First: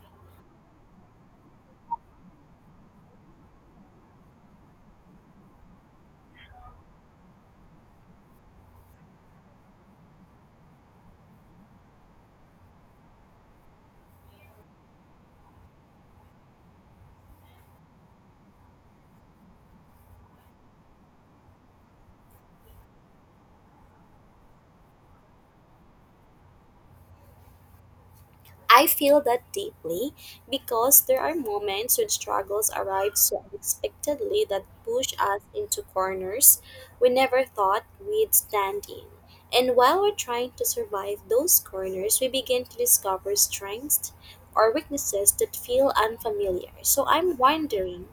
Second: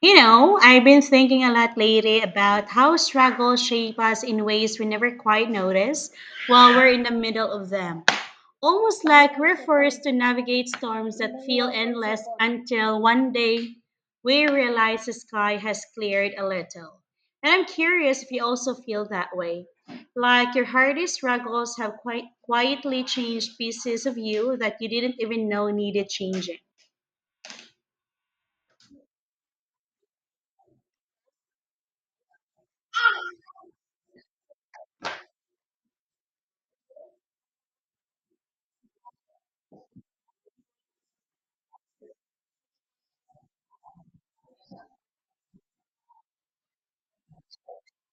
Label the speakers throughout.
Speaker 1: You know, I've been thinking a lot lately about how struggles shape us in ways we never quite notice while we're in the middle of them. Almost like we're forced to navigate storms that feel endless until one day we realize the sky has cleared a little. And I'm curious if you also feel that way. Like your hardest struggles have quite quietly changed pieces of you that you didn't even know needed changing.
Speaker 2: I feel that deeply because there are moments when struggles arrive so unexpectedly that push us into corners we never thought we'd stand in. And while we're trying to survive those corners, we begin to discover strengths or weaknesses that feel unfamiliar. So I'm wondering,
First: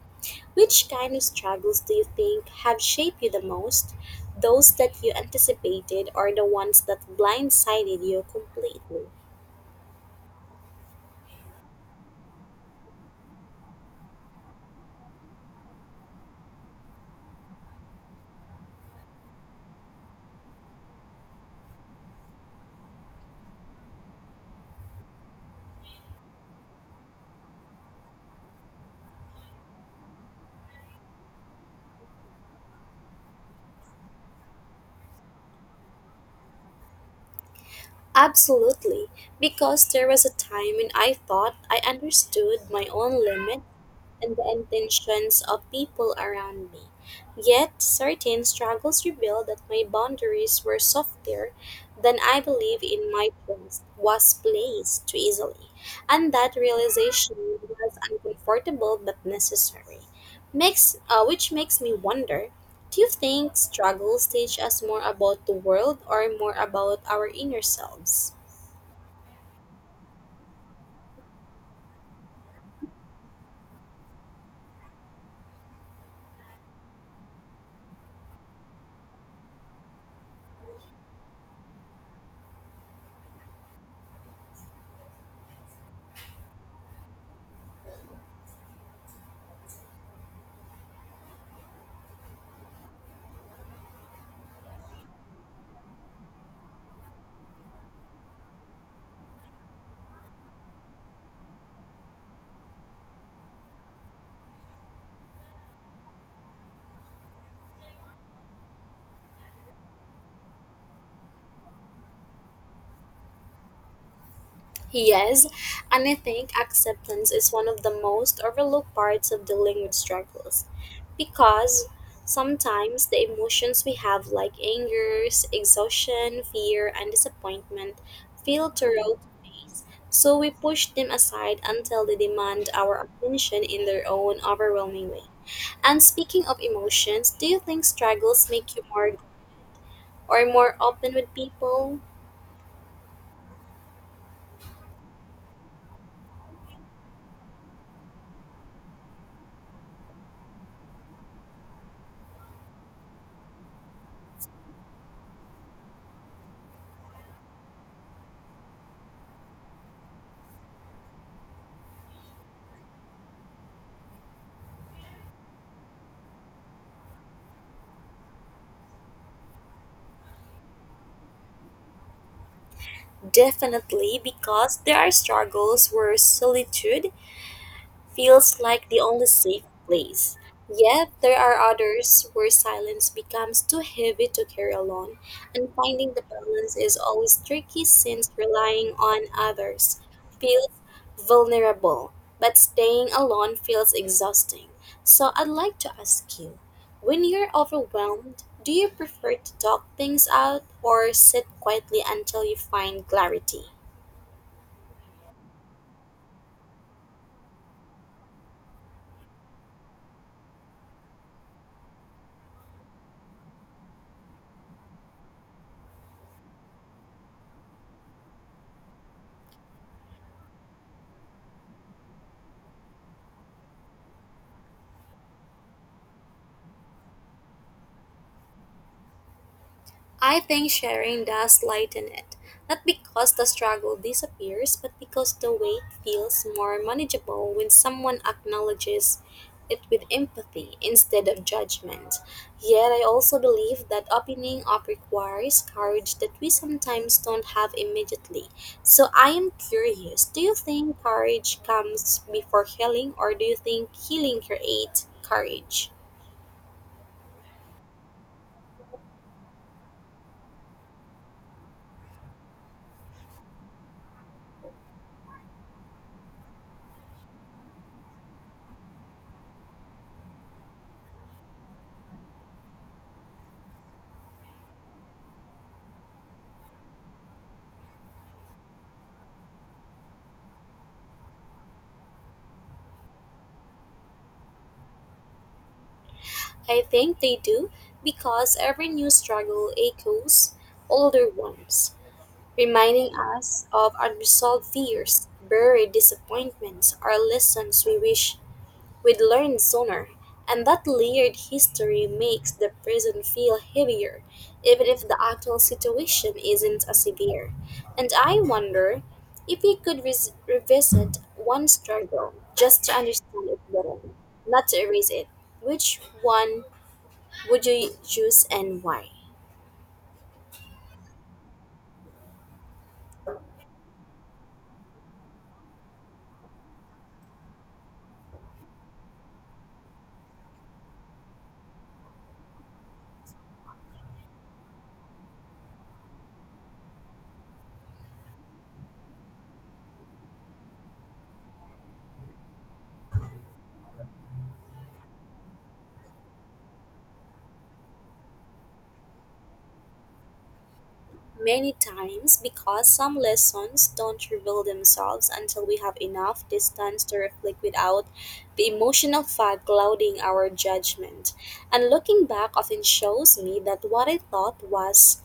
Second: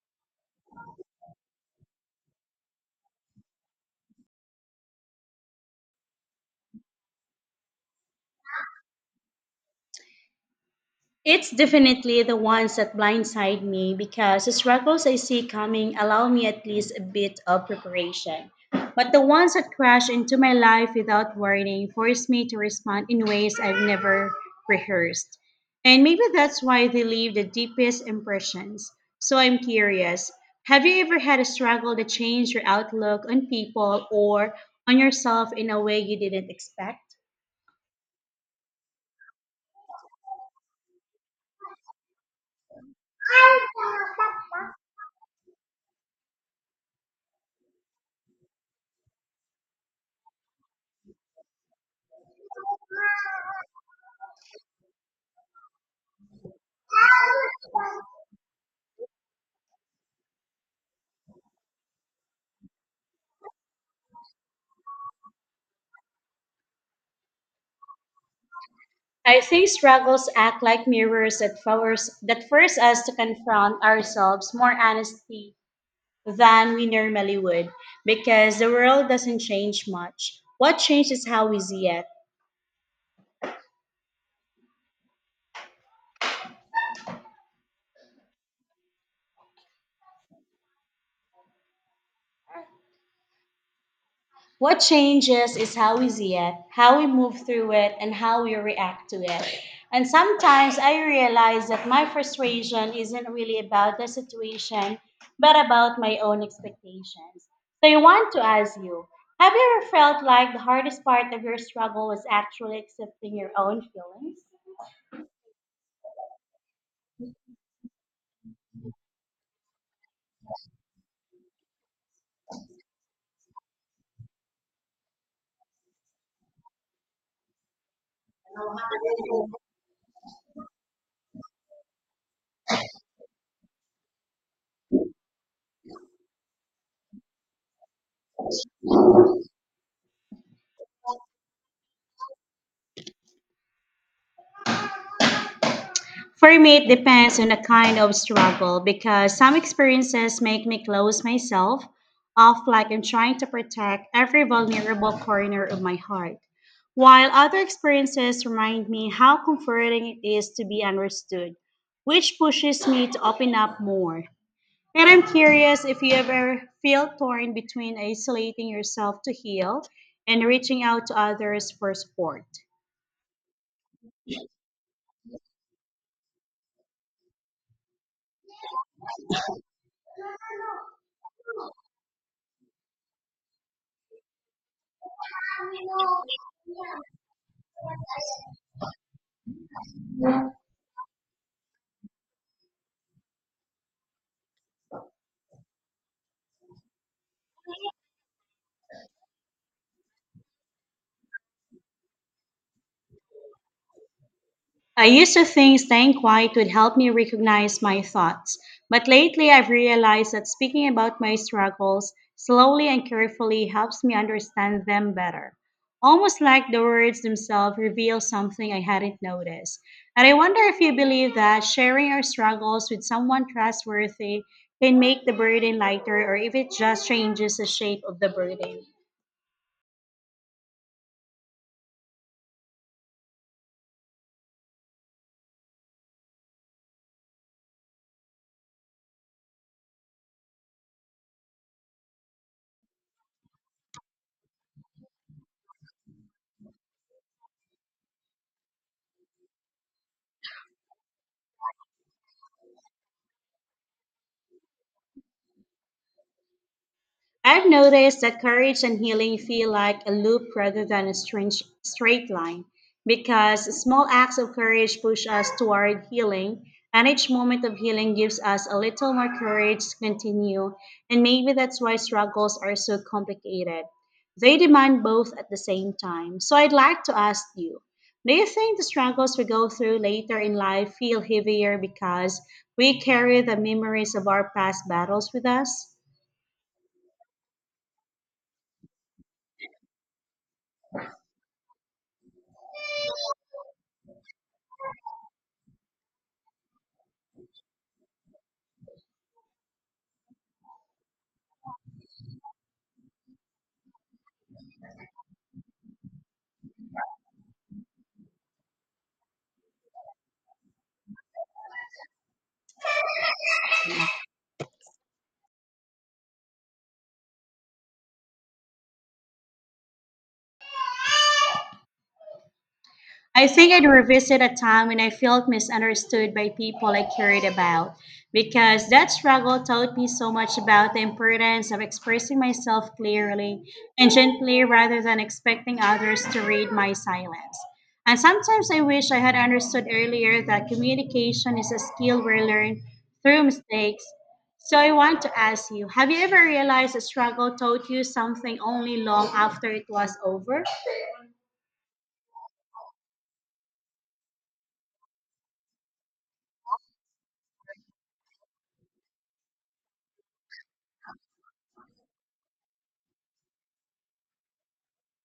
Speaker 2: which kind of struggles do you think have shaped you the most? Those that you anticipated or the ones that blindsided you completely?
Speaker 1: It's definitely the ones that blindside me because the struggles I see coming allow me at least a bit of preparation. But the ones that crash into my life without warning force me to respond in ways I've never rehearsed. And maybe that's why they leave the deepest impressions. So I'm curious, have you ever had a struggle that changed your outlook on people or on yourself in a way you didn't expect?
Speaker 2: Absolutely, because there was a time when I thought I understood my own limit and the intentions of people around me. Yet, certain struggles revealed that my boundaries were softer than I believe in my trust was placed too easily, and that realization was uncomfortable but necessary. Which makes me wonder, do you think struggles teach us more about the world or more about our inner selves?
Speaker 1: I think struggles act like mirrors that force us to confront ourselves more honestly than we normally would, because the world doesn't change much. What changes is how we see it. What changes is how we see it, how we move through it, and how we react to it. And sometimes I realize that my frustration isn't really about the situation, but about my own expectations. So I want to ask you, have you ever felt like the hardest part of your struggle was actually accepting your own feelings?
Speaker 2: Yes, and I think acceptance is one of the most overlooked parts of dealing with struggles because sometimes the emotions we have, like anger, exhaustion, fear, and disappointment, feel to roll to face, so we push them aside until they demand our attention in their own overwhelming way. And speaking of emotions, do you think struggles make you more or more open with people?
Speaker 1: For me, it depends on the kind of struggle because some experiences make me close myself off, like I'm trying to protect every vulnerable corner of my heart, while other experiences remind me how comforting it is to be understood, which pushes me to open up more. And I'm curious if you ever feel torn between isolating yourself to heal and reaching out to others for support.
Speaker 2: Definitely, because there are struggles where solitude feels like the only safe place. Yet, there are others where silence becomes too heavy to carry alone, and finding the balance is always tricky since relying on others feels vulnerable, but staying alone feels exhausting. So, I'd like to ask you, when you're overwhelmed, do you prefer to talk things out or sit quietly until you find clarity?
Speaker 1: I used to think staying quiet would help me recognize my thoughts, but lately I've realized that speaking about my struggles slowly and carefully helps me understand them better. Almost like the words themselves reveal something I hadn't noticed. And I wonder if you believe that sharing our struggles with someone trustworthy can make the burden lighter, or if it just changes the shape of the burden.
Speaker 2: I think sharing does lighten it, not because the struggle disappears, but because the weight feels more manageable when someone acknowledges it with empathy instead of judgment. Yet I also believe that opening up requires courage that we sometimes don't have immediately. So I am curious, do you think courage comes before healing, or do you think healing creates courage?
Speaker 1: I've noticed that courage and healing feel like a loop rather than a strange, straight line, because small acts of courage push us toward healing, and each moment of healing gives us a little more courage to continue. And maybe that's why struggles are so complicated. They demand both at the same time. So I'd like to ask you, do you think the struggles we go through later in life feel heavier because we carry the memories of our past battles with us?
Speaker 2: I think they do because every new struggle echoes older ones, reminding us of unresolved fears, buried disappointments, or lessons we wish we'd learned sooner. And that layered history makes the present feel heavier, even if the actual situation isn't as severe. And I wonder, if we could revisit one struggle just to understand it better, not to erase it, which one would you choose and why?
Speaker 1: I think I'd revisit a time when I felt misunderstood by people I cared about, because that struggle taught me so much about the importance of expressing myself clearly and gently rather than expecting others to read my silence. And sometimes I wish I had understood earlier that communication is a skill we learn through mistakes. So I want to ask you, have you ever realized a struggle taught you something only long after it was over?
Speaker 2: Many times, because some lessons don't reveal themselves until we have enough distance to reflect without the emotional fog clouding our judgment. And looking back often shows me that what I thought was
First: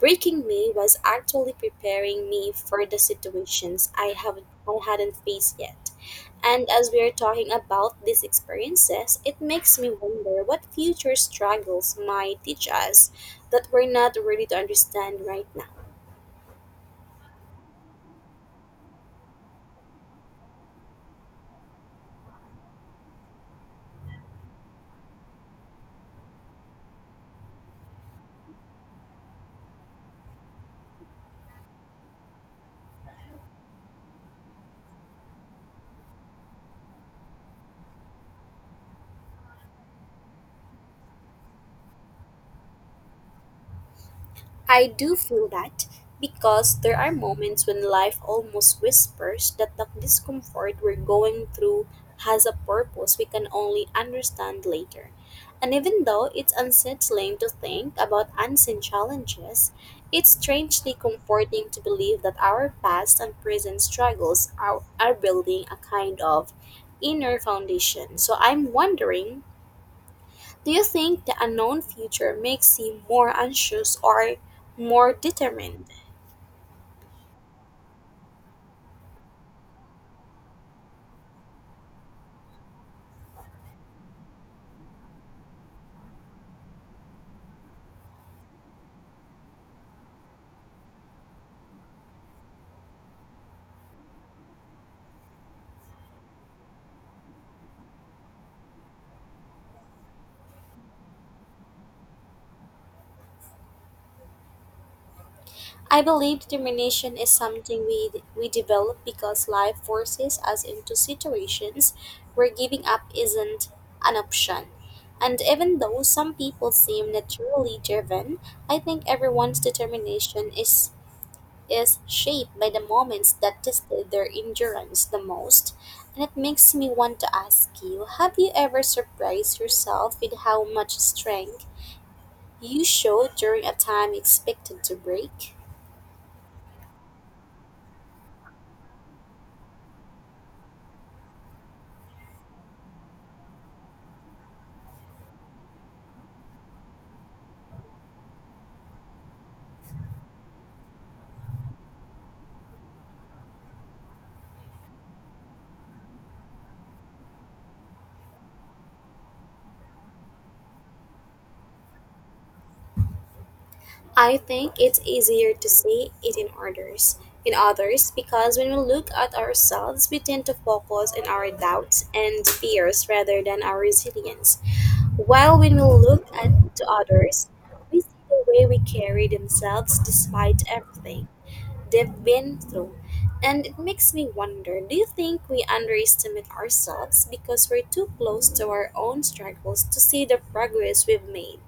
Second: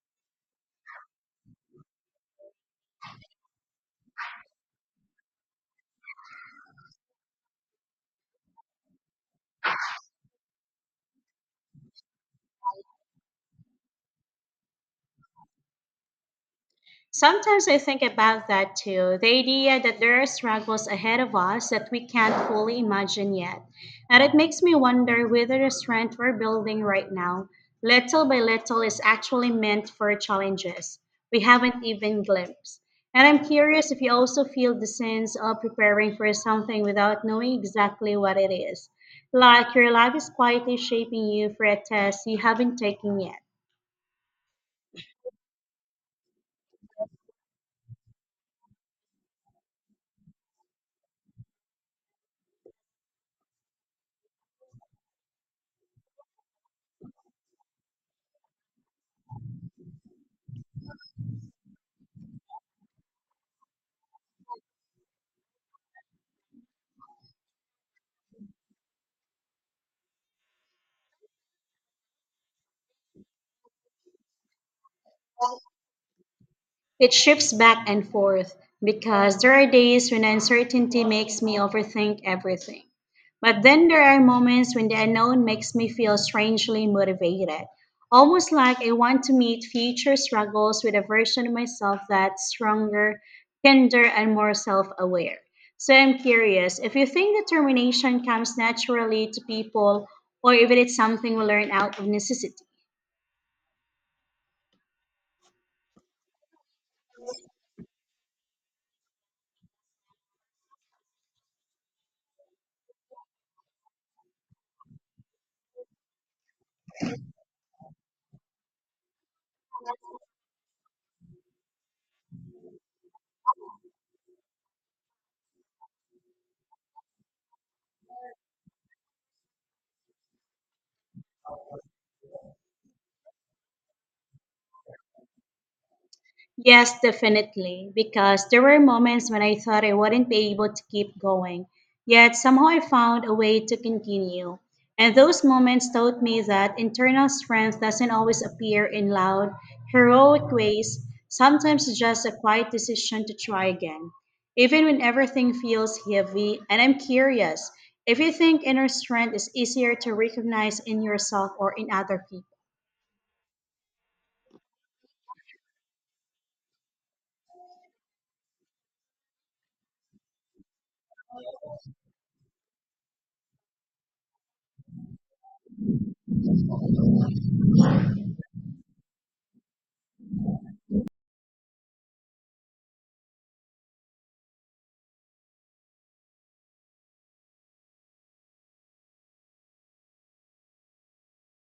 Speaker 2: breaking me was actually preparing me for the situations I hadn't faced yet. And as we are talking about these experiences, it makes me wonder what future struggles might teach us that we're not ready to understand right now.
Speaker 1: Sometimes I think about that too, the idea that there are struggles ahead of us that we can't fully imagine yet. And it makes me wonder whether the strength we're building right now, little by little, is actually meant for challenges we haven't even glimpsed. And I'm curious if you also feel the sense of preparing for something without knowing exactly what it is. Like your life is quietly shaping you for a test you haven't taken yet.
Speaker 2: I do feel that, because there are moments when life almost whispers that the discomfort we're going through has a purpose we can only understand later. And even though it's unsettling to think about unseen challenges, it's strangely comforting to believe that our past and present struggles are building a kind of inner foundation. So I'm wondering, do you think the unknown future makes you more anxious or more determined?
Speaker 1: It shifts back and forth because there are days when uncertainty makes me overthink everything. But then there are moments when the unknown makes me feel strangely motivated, almost like I want to meet future struggles with a version of myself that's stronger, kinder, and more self aware. So I'm curious if you think determination comes naturally to people, or if it's something we learn out of necessity.
Speaker 2: I believe determination is something we develop because life forces us into situations where giving up isn't an option. And even though some people seem naturally driven, I think everyone's determination is shaped by the moments that tested their endurance the most. And it makes me want to ask you, have you ever surprised yourself with how much strength you showed during a time expected to break?
Speaker 1: Yes, definitely. Because there were moments when I thought I wouldn't be able to keep going, yet somehow I found a way to continue. And those moments taught me that internal strength doesn't always appear in loud, heroic ways. Sometimes it's just a quiet decision to try again, even when everything feels heavy. And I'm curious if you think inner strength is easier to recognize in yourself or in other people.
Speaker 2: I think it's easier to see it in others, in others, because when we look at ourselves, we tend to focus on our doubts and fears rather than our resilience. While when we look at to others, we see the way we carry themselves despite everything they've been through. And it makes me wonder, do you think we underestimate ourselves because we're too close to our own struggles to see the progress we've made?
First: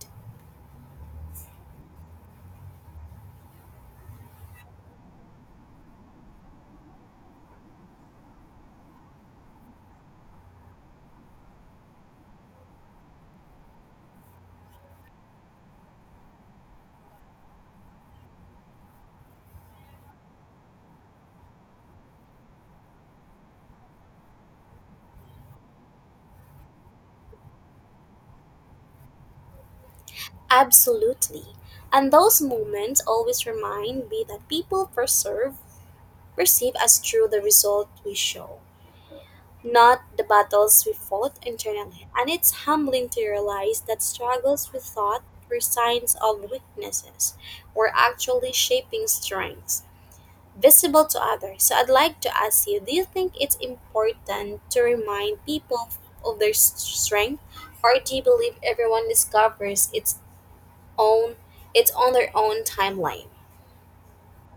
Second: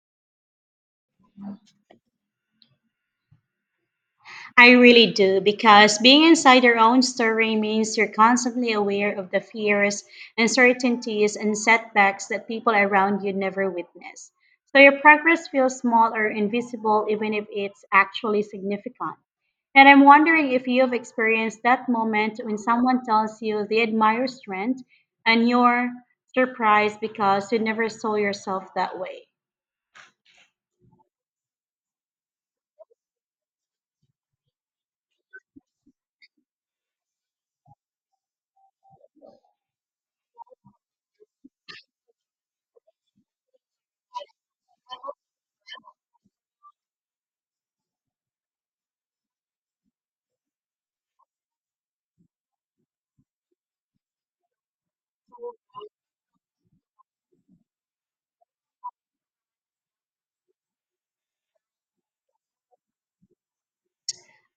Speaker 1: I really do, because being inside your own story means you're constantly aware of the fears, uncertainties, and setbacks that people around you never witness. So your progress feels small or invisible, even if it's actually significant. And I'm wondering if you've experienced that moment when someone tells you they admire your strength and you're surprised because you never saw yourself that way.
Speaker 2: Absolutely. And those moments always remind me that people perceive us through the result we show, not the battles we fought internally. And it's humbling to realize that struggles we thought were signs of weaknesses were actually shaping strengths visible to others. So I'd like to ask you, do you think it's important to remind people of their strength, or do you believe everyone discovers its own? It's on their own timeline.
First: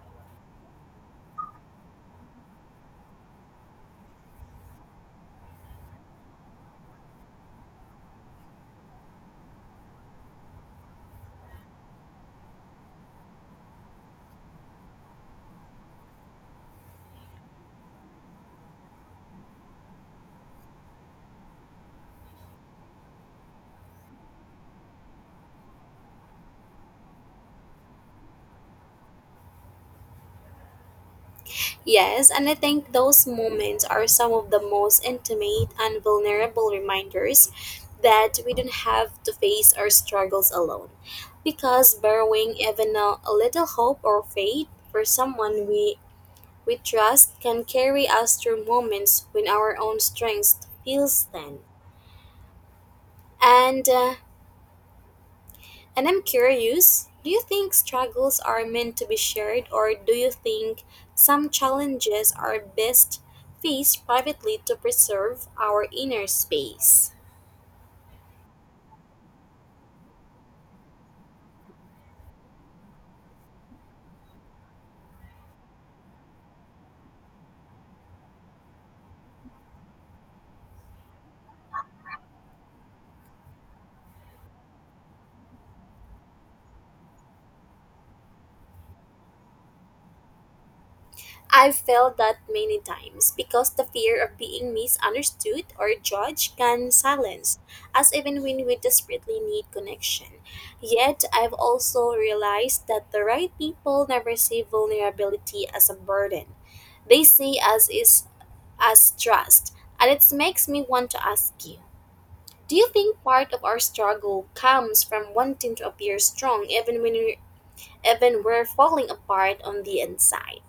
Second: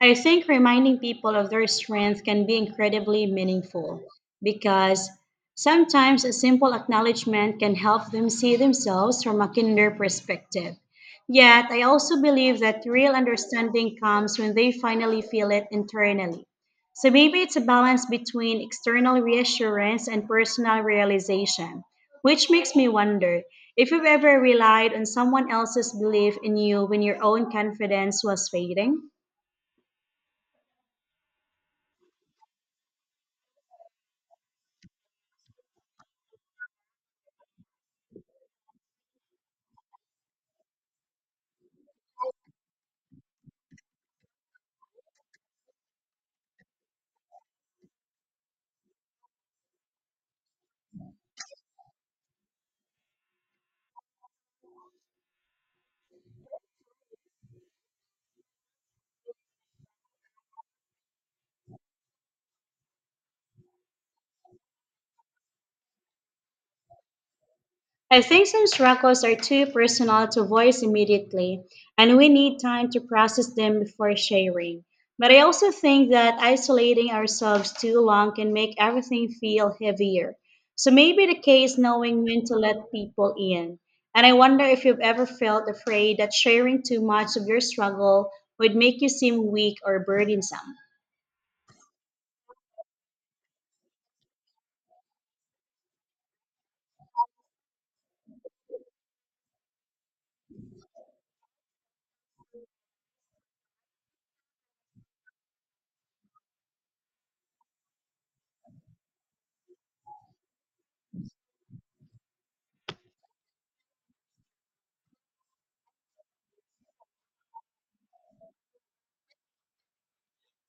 Speaker 1: I think reminding people of their strength can be incredibly meaningful, because sometimes a simple acknowledgement can help them see themselves from a kinder perspective. Yet, I also believe that real understanding comes when they finally feel it internally. So maybe it's a balance between external reassurance and personal realization, which makes me wonder if you've ever relied on someone else's belief in you when your own confidence was fading.
Speaker 2: Yes, and I think those moments are some of the most intimate and vulnerable reminders that we don't have to face our struggles alone, because borrowing even a little hope or faith for someone we trust can carry us through moments when our own strength feels thin. And uh, And I'm curious, do you think struggles are meant to be shared, or do you think some challenges are best faced privately to preserve our inner space?
Speaker 1: I think some struggles are too personal to voice immediately, and we need time to process them before sharing. But I also think that isolating ourselves too long can make everything feel heavier. So maybe the key is knowing when to let people in. And I wonder if you've ever felt afraid that sharing too much of your struggle would make you seem weak or burdensome.
Speaker 2: I've felt that many times because the fear of being misunderstood or judged can silence us even when we desperately need connection. Yet, I've also realized that the right people never see vulnerability as a burden. They see us is as trust. And it makes me want to ask you, do you think part of our struggle comes from wanting to appear strong even when we even we're falling apart on the inside?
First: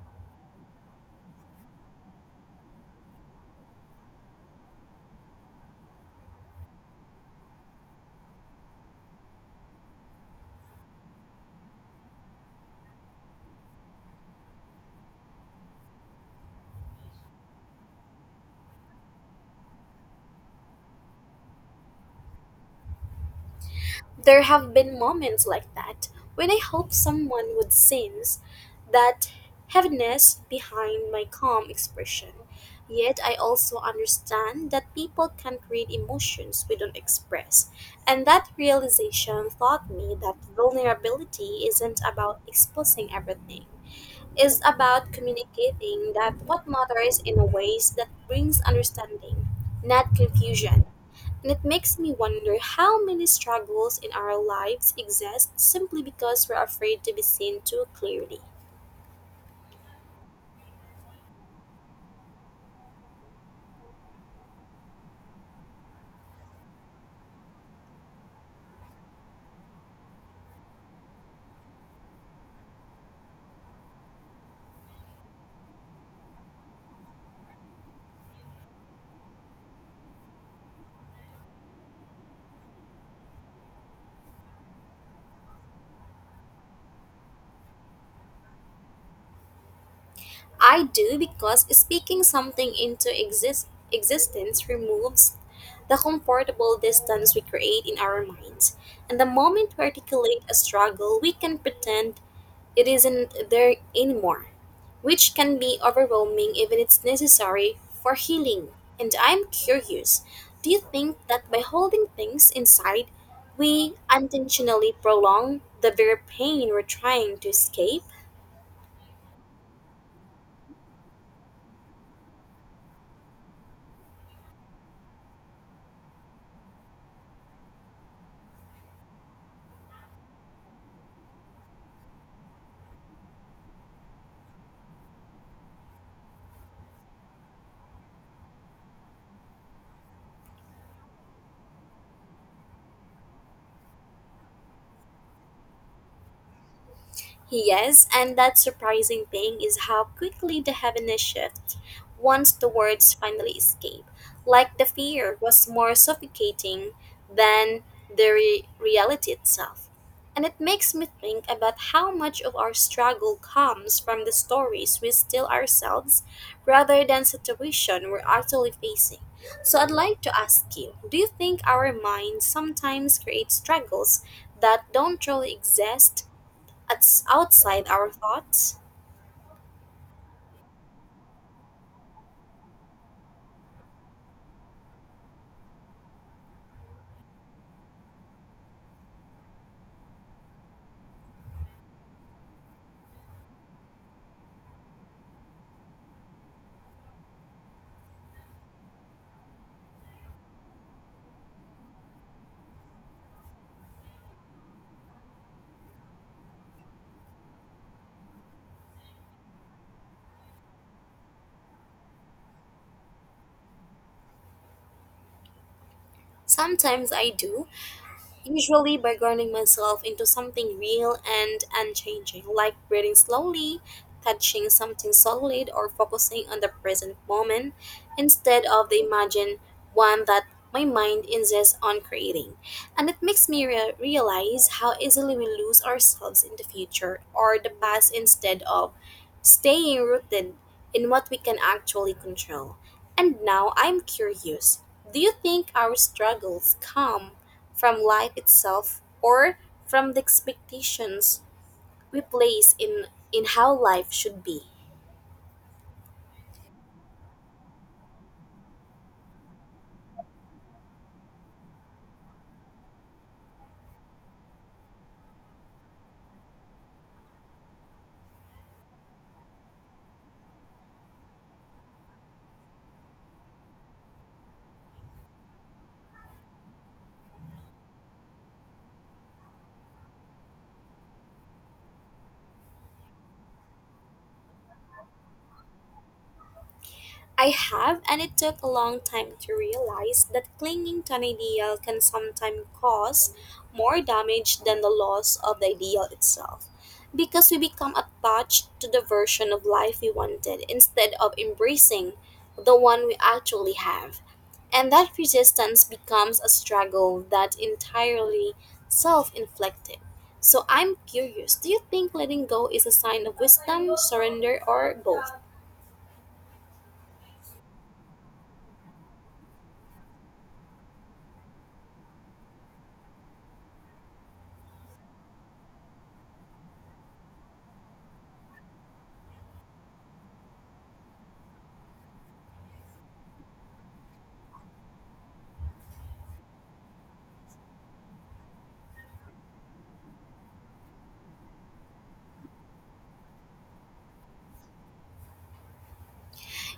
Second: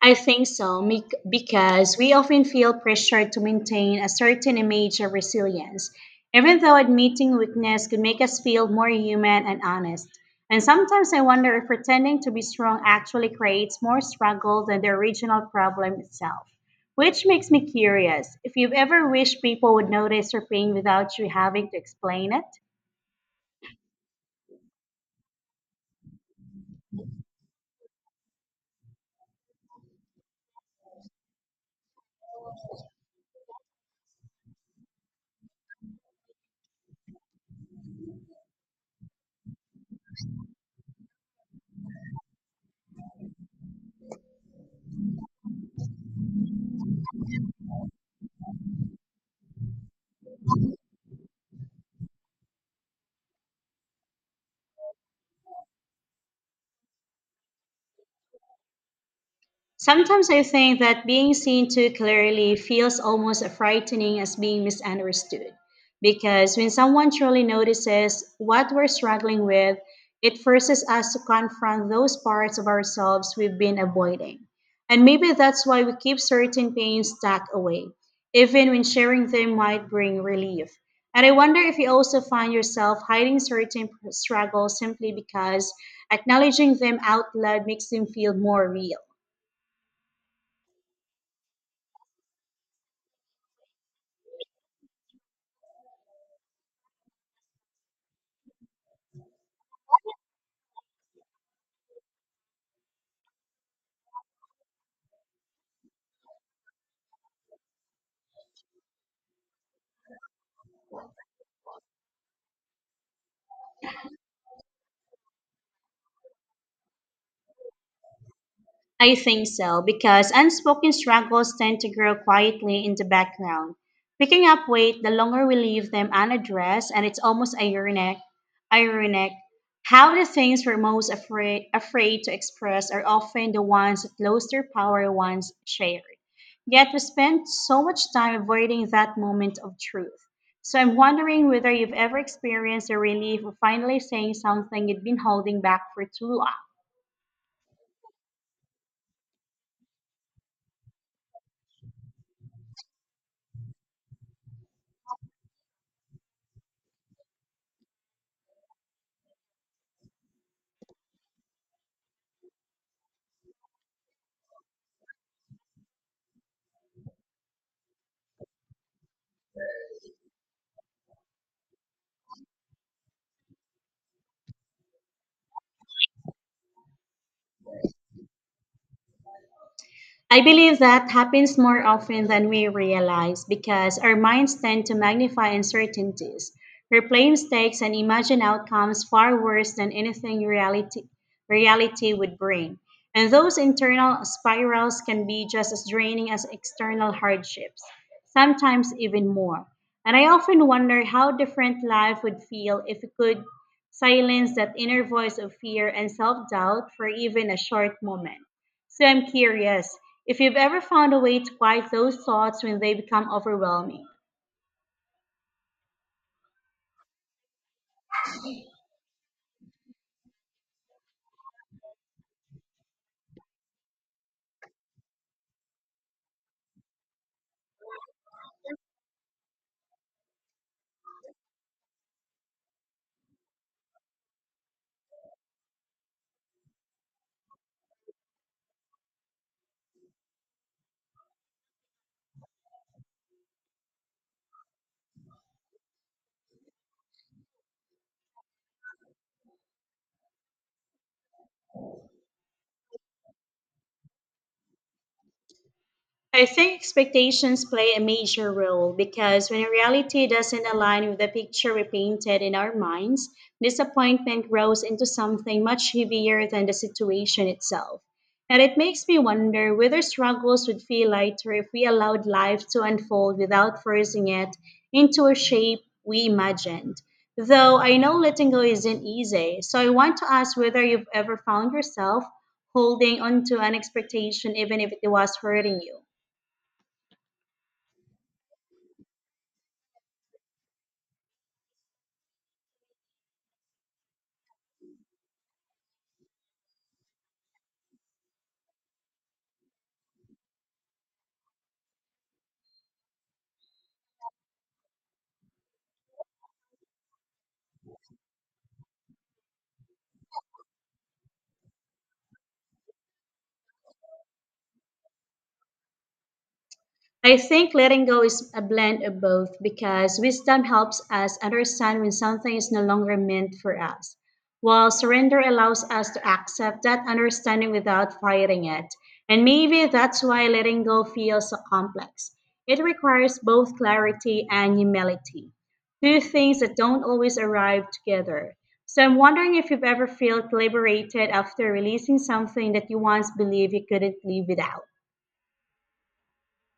Speaker 1: I think so, because we often feel pressured to maintain a certain image of resilience, even though admitting weakness could make us feel more human and honest. And sometimes I wonder if pretending to be strong actually creates more struggle than the original problem itself. Which makes me curious if you've ever wished people would notice your pain without you having to explain it.
Speaker 2: There have been moments like that, when I hoped someone would sense that heaviness behind my calm expression. Yet I also understand that people can't read emotions we don't express. And that realization taught me that vulnerability isn't about exposing everything. It's about communicating that what matters in ways that brings understanding, not confusion. And it makes me wonder how many struggles in our lives exist simply because we're afraid to be seen too clearly.
Speaker 1: Sometimes I think that being seen too clearly feels almost as frightening as being misunderstood. Because when someone truly notices what we're struggling with, it forces us to confront those parts of ourselves we've been avoiding. And maybe that's why we keep certain pains tucked away, even when sharing them might bring relief. And I wonder if you also find yourself hiding certain struggles simply because acknowledging them out loud makes them feel more real.
Speaker 2: I do, because speaking something into existence removes the comfortable distance we create in our minds. And the moment we articulate a struggle, we can pretend it isn't there anymore, which can be overwhelming even it's necessary for healing. And I'm curious, do you think that by holding things inside, we unintentionally prolong the very pain we're trying to escape?
Speaker 1: I think so, because unspoken struggles tend to grow quietly in the background, picking up weight the longer we leave them unaddressed, and it's almost ironic how the things we're most afraid to express are often the ones that lose their power once shared. Yet we spend so much time avoiding that moment of truth. So I'm wondering whether you've ever experienced the relief of finally saying something you'd been holding back for too long.
Speaker 2: Yes, and that surprising thing is how quickly the heaviness shifts once the words finally escape. Like the fear was more suffocating than the reality itself. And it makes me think about how much of our struggle comes from the stories we still ourselves rather than situation we're actually facing. So I'd like to ask you, do you think our mind sometimes creates struggles that don't really exist it's outside our thoughts?
Speaker 1: I believe that happens more often than we realize, because our minds tend to magnify uncertainties, replay mistakes, and imagine outcomes far worse than anything reality would bring. And those internal spirals can be just as draining as external hardships, sometimes even more. And I often wonder how different life would feel if we could silence that inner voice of fear and self doubt for even a short moment. So I'm curious, if you've ever found a way to quiet those thoughts when they become overwhelming.
Speaker 2: Sometimes I do, usually by grounding myself into something real and unchanging, like breathing slowly, touching something solid, or focusing on the present moment instead of the imagined one that my mind insists on creating. And it makes me realize how easily we lose ourselves in the future or the past instead of staying rooted in what we can actually control. And now I'm curious, do you think our struggles come from life itself or from the expectations we place in how life should be?
Speaker 1: I think expectations play a major role, because when reality doesn't align with the picture we painted in our minds, disappointment grows into something much heavier than the situation itself. And it makes me wonder whether struggles would feel lighter if we allowed life to unfold without forcing it into a shape we imagined. Though I know letting go isn't easy, so I want to ask whether you've ever found yourself holding on to an expectation even if it was hurting you.
Speaker 2: I have, and it took a long time to realize that clinging to an ideal can sometimes cause more damage than the loss of the ideal itself, because we become attached to the version of life we wanted instead of embracing the one we actually have. And that resistance becomes a struggle that entirely self inflicted. So I'm curious, do you think letting go is a sign of wisdom, surrender, or both?
Speaker 1: I think letting go is a blend of both, because wisdom helps us understand when something is no longer meant for us, while surrender allows us to accept that understanding without fighting it. And maybe that's why letting go feels so complex. It requires both clarity and humility, two things that don't always arrive together. So I'm wondering if you've ever felt liberated after releasing something that you once believed you couldn't live without.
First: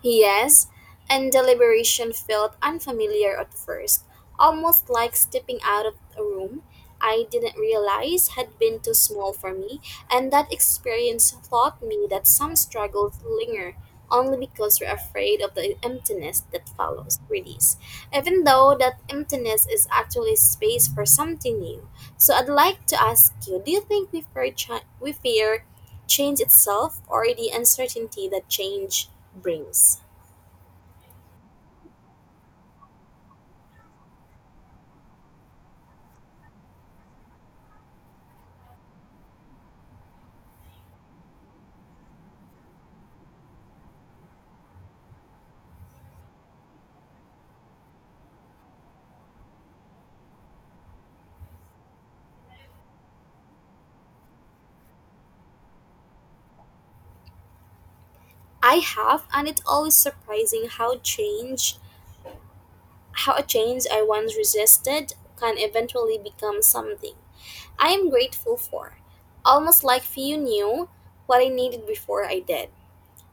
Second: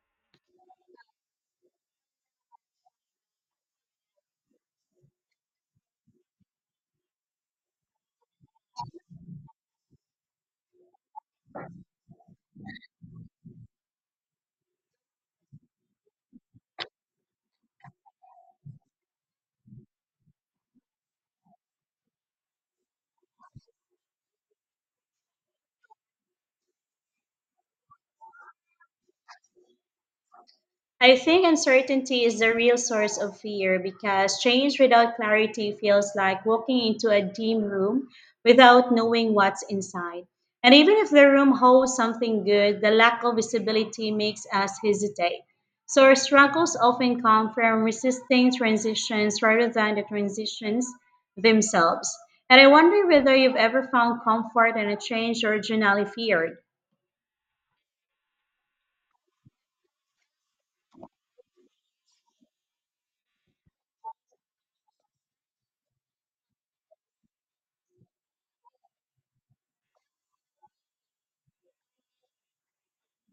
Speaker 2: Yes, and the liberation felt unfamiliar at first, almost like stepping out of a room I didn't realize had been too small for me, and that experience taught me that some struggles linger only because we're afraid of the emptiness that follows release, even though that emptiness is actually space for something new. So I'd like to ask you, do you think we we fear change itself or the uncertainty that change brings?
Speaker 1: I think uncertainty is the real source of fear, because change without clarity feels like walking into a dim room without knowing what's inside. And even if the room holds something good, the lack of visibility makes us hesitate. So our struggles often come from resisting transitions rather than the transitions themselves. And I wonder whether you've ever found comfort in a change originally feared.
Speaker 2: I have, and it's always surprising how change, how a change I once resisted can eventually become something I am grateful for. Almost like few knew what I needed before I did.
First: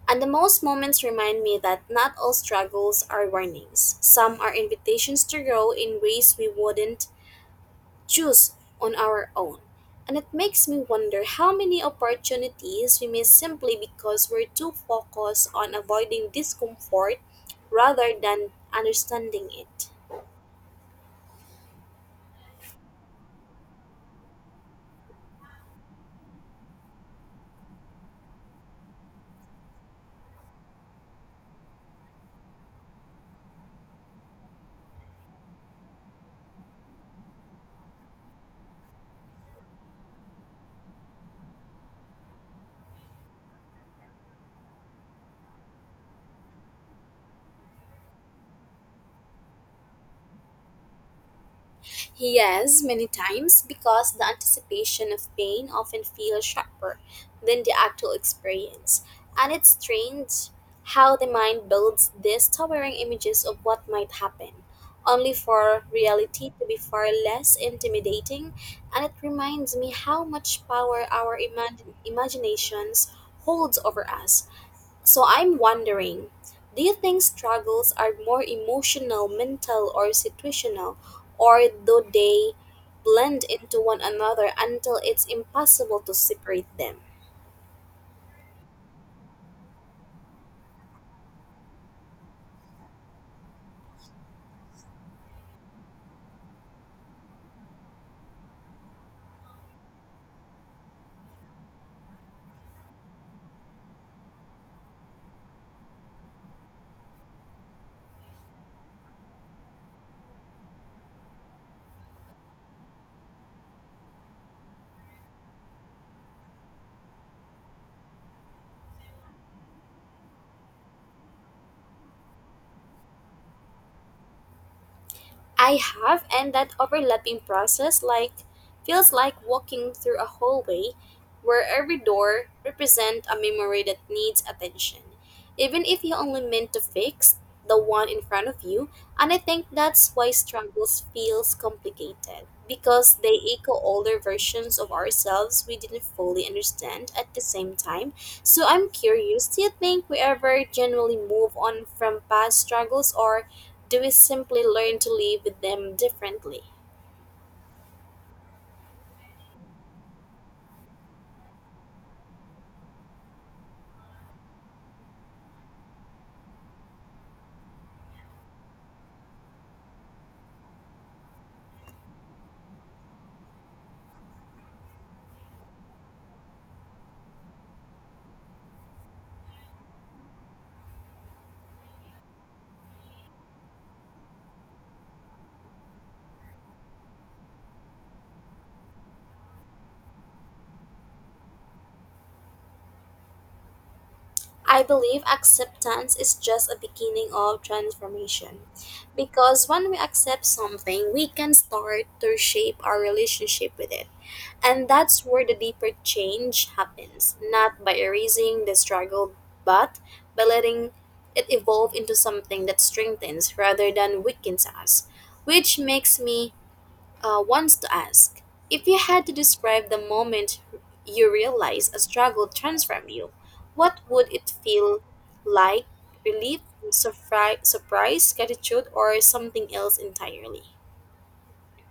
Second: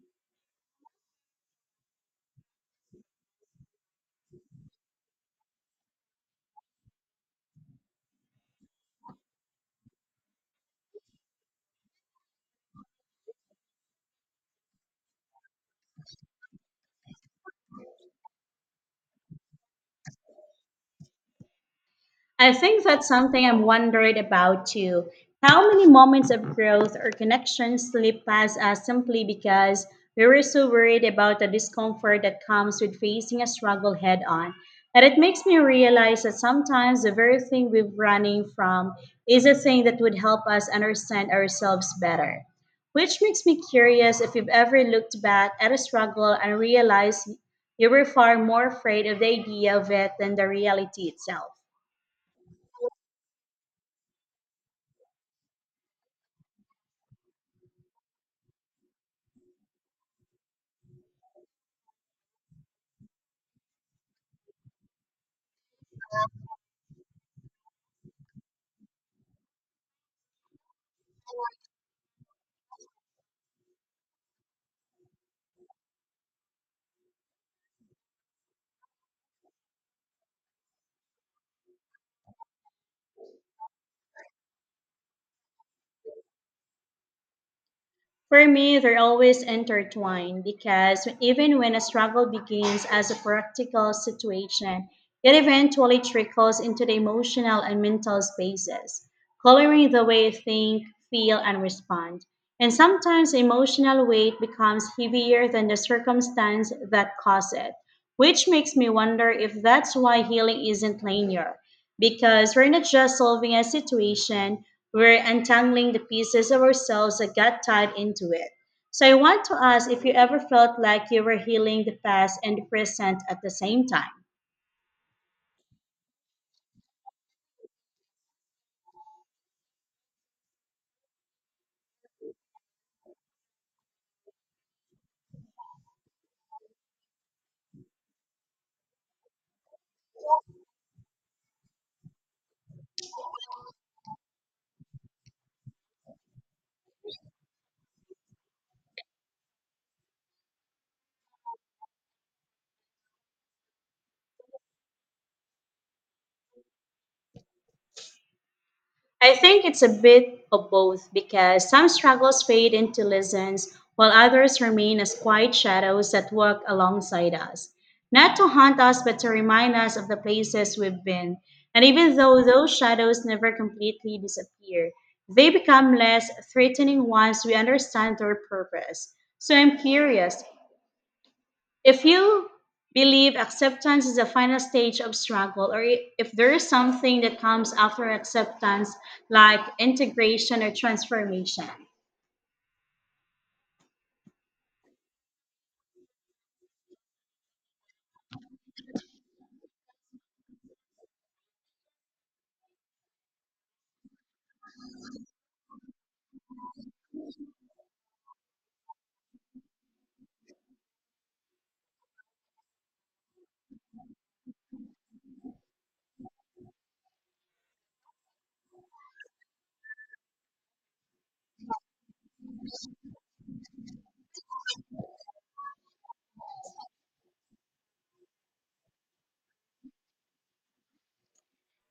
Speaker 2: And the most moments remind me that not all struggles are warnings. Some are invitations to grow in ways we wouldn't choose on our own. And it makes me wonder how many opportunities we miss simply because we're too focused on avoiding discomfort rather than understanding it.
Speaker 1: I think that's something I'm wondering about too. How many moments of growth or connection slip past us simply because we were so worried about the discomfort that comes with facing a struggle head on? And it makes me realize that sometimes the very thing we're running from is a thing that would help us understand ourselves better. Which makes me curious if you've ever looked back at a struggle and realized you were far more afraid of the idea of it than the reality itself.
Speaker 2: Yes, many times, because the anticipation of pain often feels sharper than the actual experience. And it's strange how the mind builds these towering images of what might happen, only for reality to be far less intimidating. And it reminds me how much power our imagine imaginations holds over us, so I'm wondering, do you think struggles are more emotional, mental, or situational, or do they blend into one another until it's impossible to separate them?
Speaker 1: For me, they're always intertwined because even when a struggle begins as a practical situation, it eventually trickles into the emotional and mental spaces, coloring the way I think, feel, and respond. And sometimes the emotional weight becomes heavier than the circumstance that caused it, which makes me wonder if that's why healing isn't linear. Because we're not just solving a situation, we're untangling the pieces of ourselves that got tied into it. So I want to ask if you ever felt like you were healing the past and the present at the same time.
Speaker 2: I have, and that overlapping process like feels like walking through a hallway where every door represents a memory that needs attention, even if you only meant to fix the one in front of you. And I think that's why struggles feels complicated, because they echo older versions of ourselves we didn't fully understand at the same time. So I'm curious, do you think we ever genuinely move on from past struggles, or do we simply learn to live with them differently?
Speaker 1: I think it's a bit of both because some struggles fade into lessons while others remain as quiet shadows that walk alongside us. Not to haunt us, but to remind us of the places we've been. And even though those shadows never completely disappear, they become less threatening once we understand their purpose. So I'm curious if you believe acceptance is the final stage of struggle, or if there is something that comes after acceptance, like integration or transformation.
Speaker 2: I believe acceptance is just a beginning of transformation. Because when we accept something, we can start to shape our relationship with it. And that's where the deeper change happens, not by erasing the struggle, but by letting it evolve into something that strengthens rather than weakens us. Which makes me wants to ask, if you had to describe the moment you realize a struggle transformed you, what would it feel like? Relief, surprise, gratitude, or something else entirely?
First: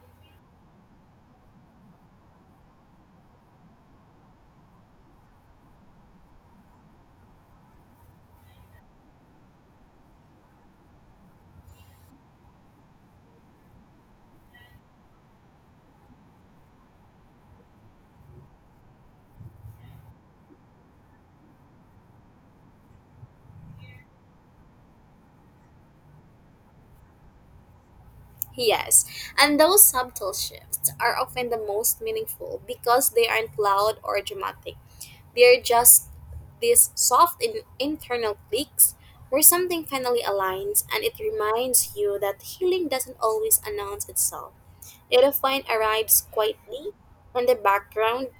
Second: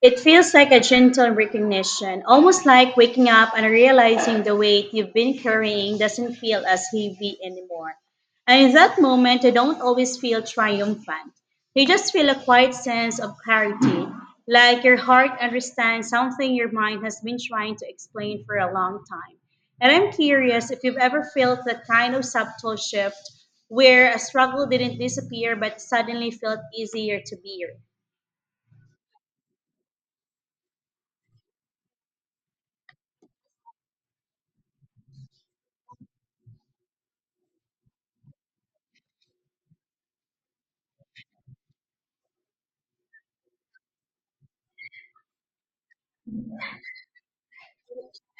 Speaker 1: It feels like a gentle recognition, almost like waking up and realizing the weight you've been carrying doesn't feel as heavy anymore. And in that moment, you don't always feel triumphant. You just feel a quiet sense of clarity, like your heart understands something your mind has been trying to explain for a long time. And I'm curious if you've ever felt that kind of subtle shift where a struggle didn't disappear but suddenly felt easier to bear.
Speaker 2: Yes, and those subtle shifts are often the most meaningful because they aren't loud or dramatic. They're just these soft internal clicks where something finally aligns, and it reminds you that healing doesn't always announce itself. Edifine arrives quietly on the background,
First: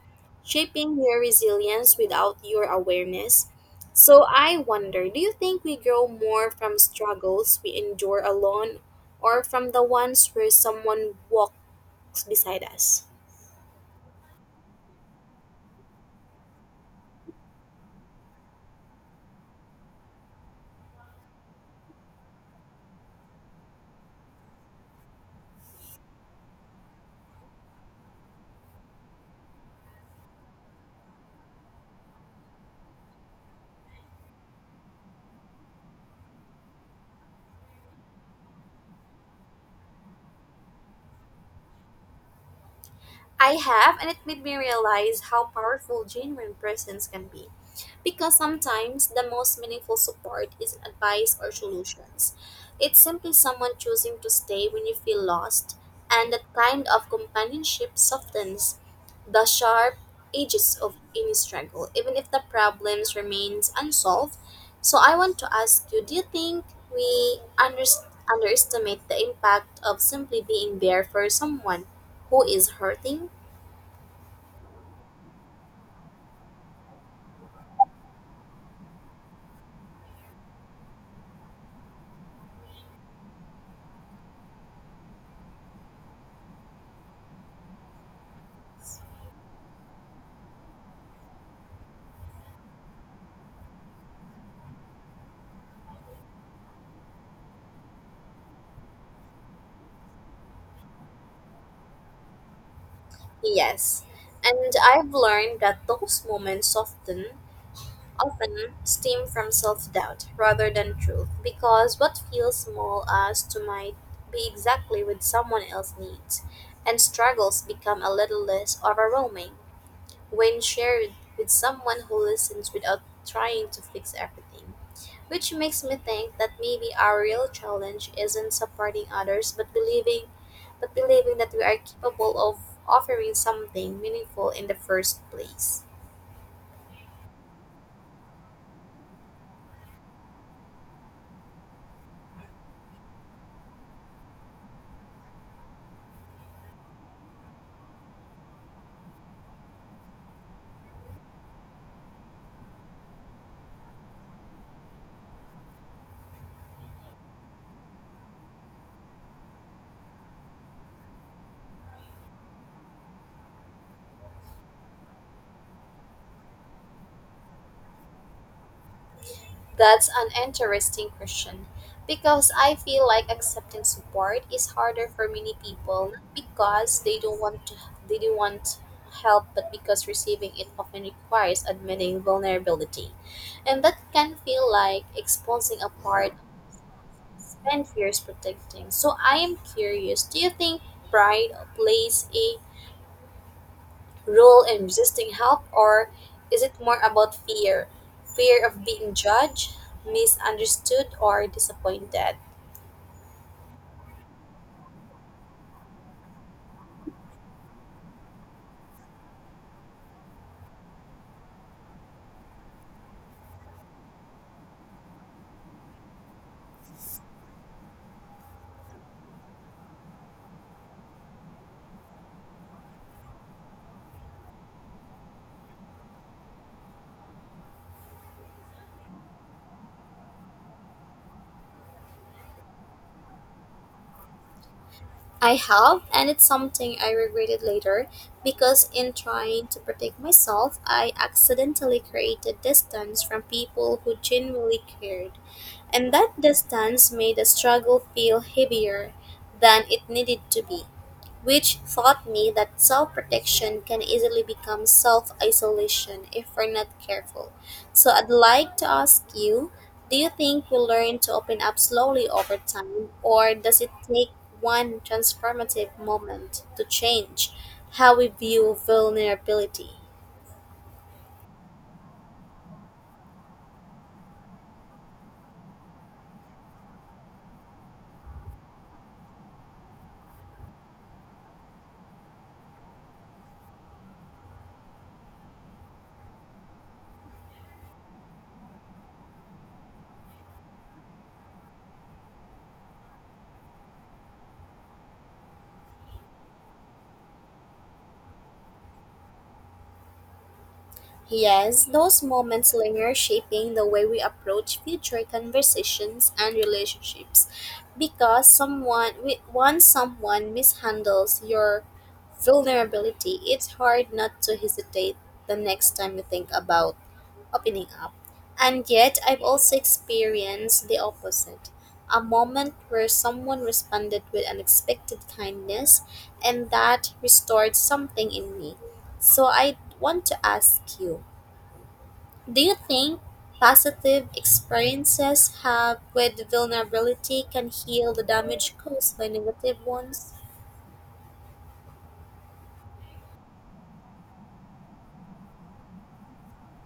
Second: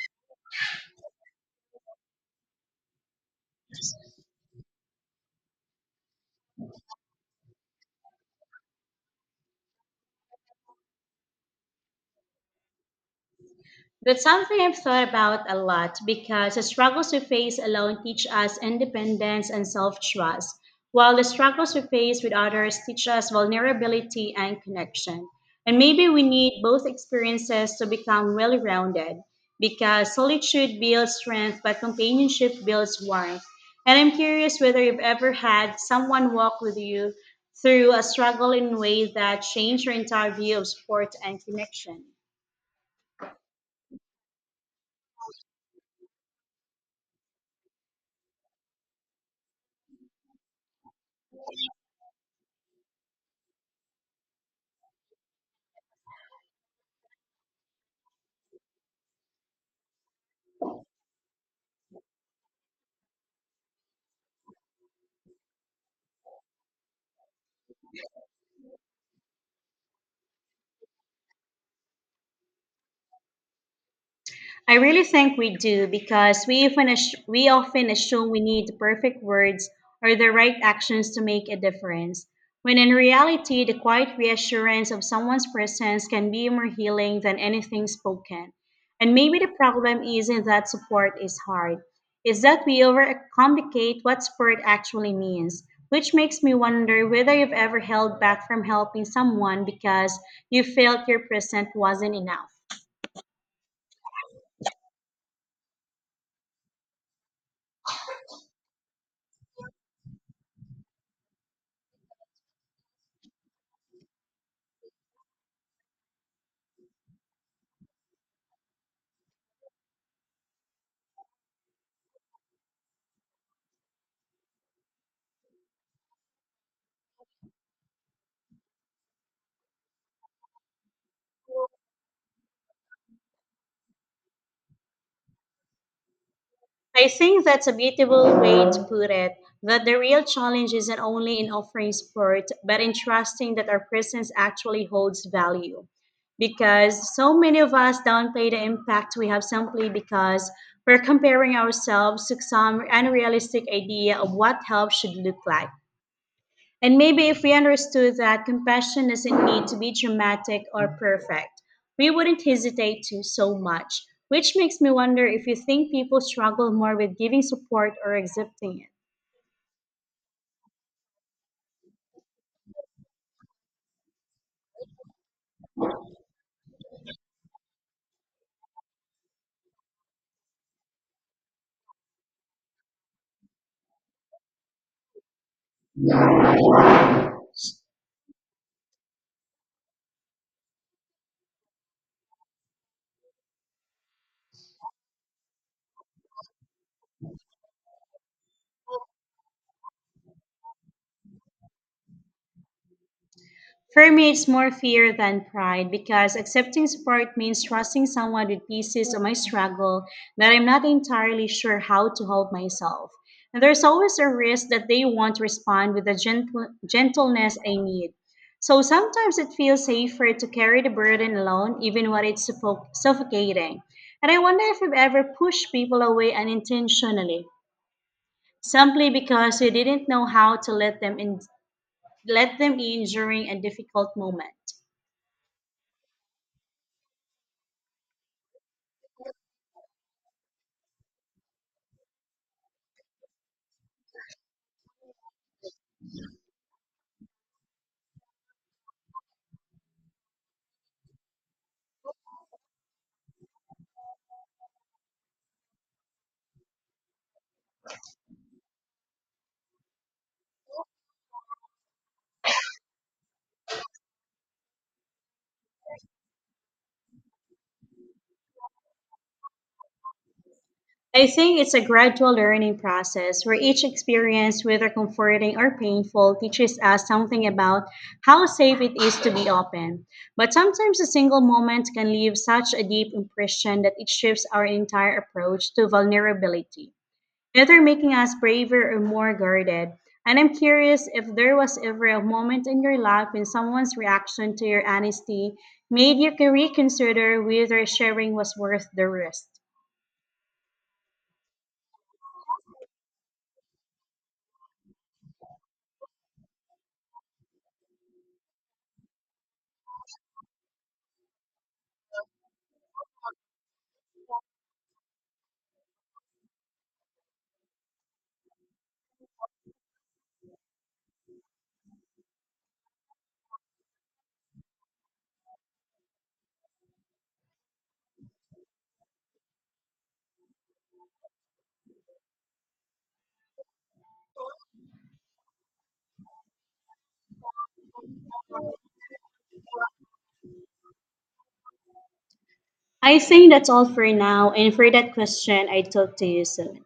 Speaker 2: shaping your resilience without your awareness. So I wonder, do you think we grow more from struggles we endure alone, or from the ones where someone walks beside us?
Speaker 1: That's something I've thought about a lot because the struggles we face alone teach us independence and self trust, while the struggles we face with others teach us vulnerability and connection. And maybe we need both experiences to become well rounded because solitude builds strength, but companionship builds warmth. And I'm curious whether you've ever had someone walk with you through a struggle in a way that changed your entire view of support and connection.
Speaker 2: I have, and it made me realize how powerful genuine presence can be. Because sometimes the most meaningful support isn't advice or solutions. It's simply someone choosing to stay when you feel lost, and that kind of companionship softens the sharp edges of any struggle, even if the problems remains unsolved. So I want to ask you, do you think we underestimate the impact of simply being there for someone who is hurting?
Speaker 1: I really think we do because we often assume we need the perfect words or the right actions to make a difference, when in reality, the quiet reassurance of someone's presence can be more healing than anything spoken. And maybe the problem isn't that support is hard, it's that we overcomplicate what support actually means, which makes me wonder whether you've ever held back from helping someone because you felt your present wasn't enough.
Speaker 2: Yes, and I've learned that those moments often stem from self-doubt rather than truth, because what feels small as to might be exactly what someone else needs, and struggles become a little less overwhelming when shared with someone who listens without trying to fix everything. Which makes me think that maybe our real challenge isn't supporting others but believing that we are capable of offering something meaningful in the first place.
Speaker 1: I think that's a beautiful way to put it. That the real challenge isn't only in offering support, but in trusting that our presence actually holds value. Because so many of us downplay the impact we have simply because we're comparing ourselves to some unrealistic idea of what help should look like. And maybe if we understood that compassion doesn't need to be dramatic or perfect, we wouldn't hesitate to so much. Which makes me wonder if you think people struggle more with giving support or accepting it.
Speaker 2: That's an interesting question, because I feel like accepting support is harder for many people, not because they don't want help, but because receiving it often requires admitting vulnerability, and that can feel like exposing a part spend years protecting. So I am curious, do you think pride plays a role in resisting help, or is it more about fear? Fear of being judged, misunderstood, or disappointed?
Speaker 1: For me, it's more fear than pride because accepting support means trusting someone with pieces of my struggle that I'm not entirely sure how to hold myself. And there's always a risk that they won't respond with the gentleness I need. So sometimes it feels safer to carry the burden alone, even when it's suffocating. And I wonder if we've ever pushed people away unintentionally, simply because we didn't know how to let them in, during a difficult moment.
Speaker 2: I have, and it's something I regretted later, because in trying to protect myself I accidentally created distance from people who genuinely cared. And that distance made the struggle feel heavier than it needed to be, which taught me that self protection can easily become self isolation if we're not careful. So, I'd like to ask you, do you think we learn to open up slowly over time, or does it take one transformative moment to change how we view vulnerability?
Speaker 1: I think it's a gradual learning process where each experience, whether comforting or painful, teaches us something about how safe it is to be open. But sometimes a single moment can leave such a deep impression that it shifts our entire approach to vulnerability, either making us braver or more guarded. And I'm curious if there was ever a moment in your life when someone's reaction to your honesty made you reconsider whether sharing was worth the risk.
Speaker 2: Yes, those moments linger, shaping the way we approach future conversations and relationships. Because once someone mishandles your vulnerability, it's hard not to hesitate the next time you think about opening up. And yet, I've also experienced the opposite, a moment where someone responded with unexpected kindness, and that restored something in me. So, I want to ask you, do you think positive experiences have with vulnerability can heal the damage caused by negative ones?
Speaker 1: I think that's all for now. And for that question, I talk to you soon.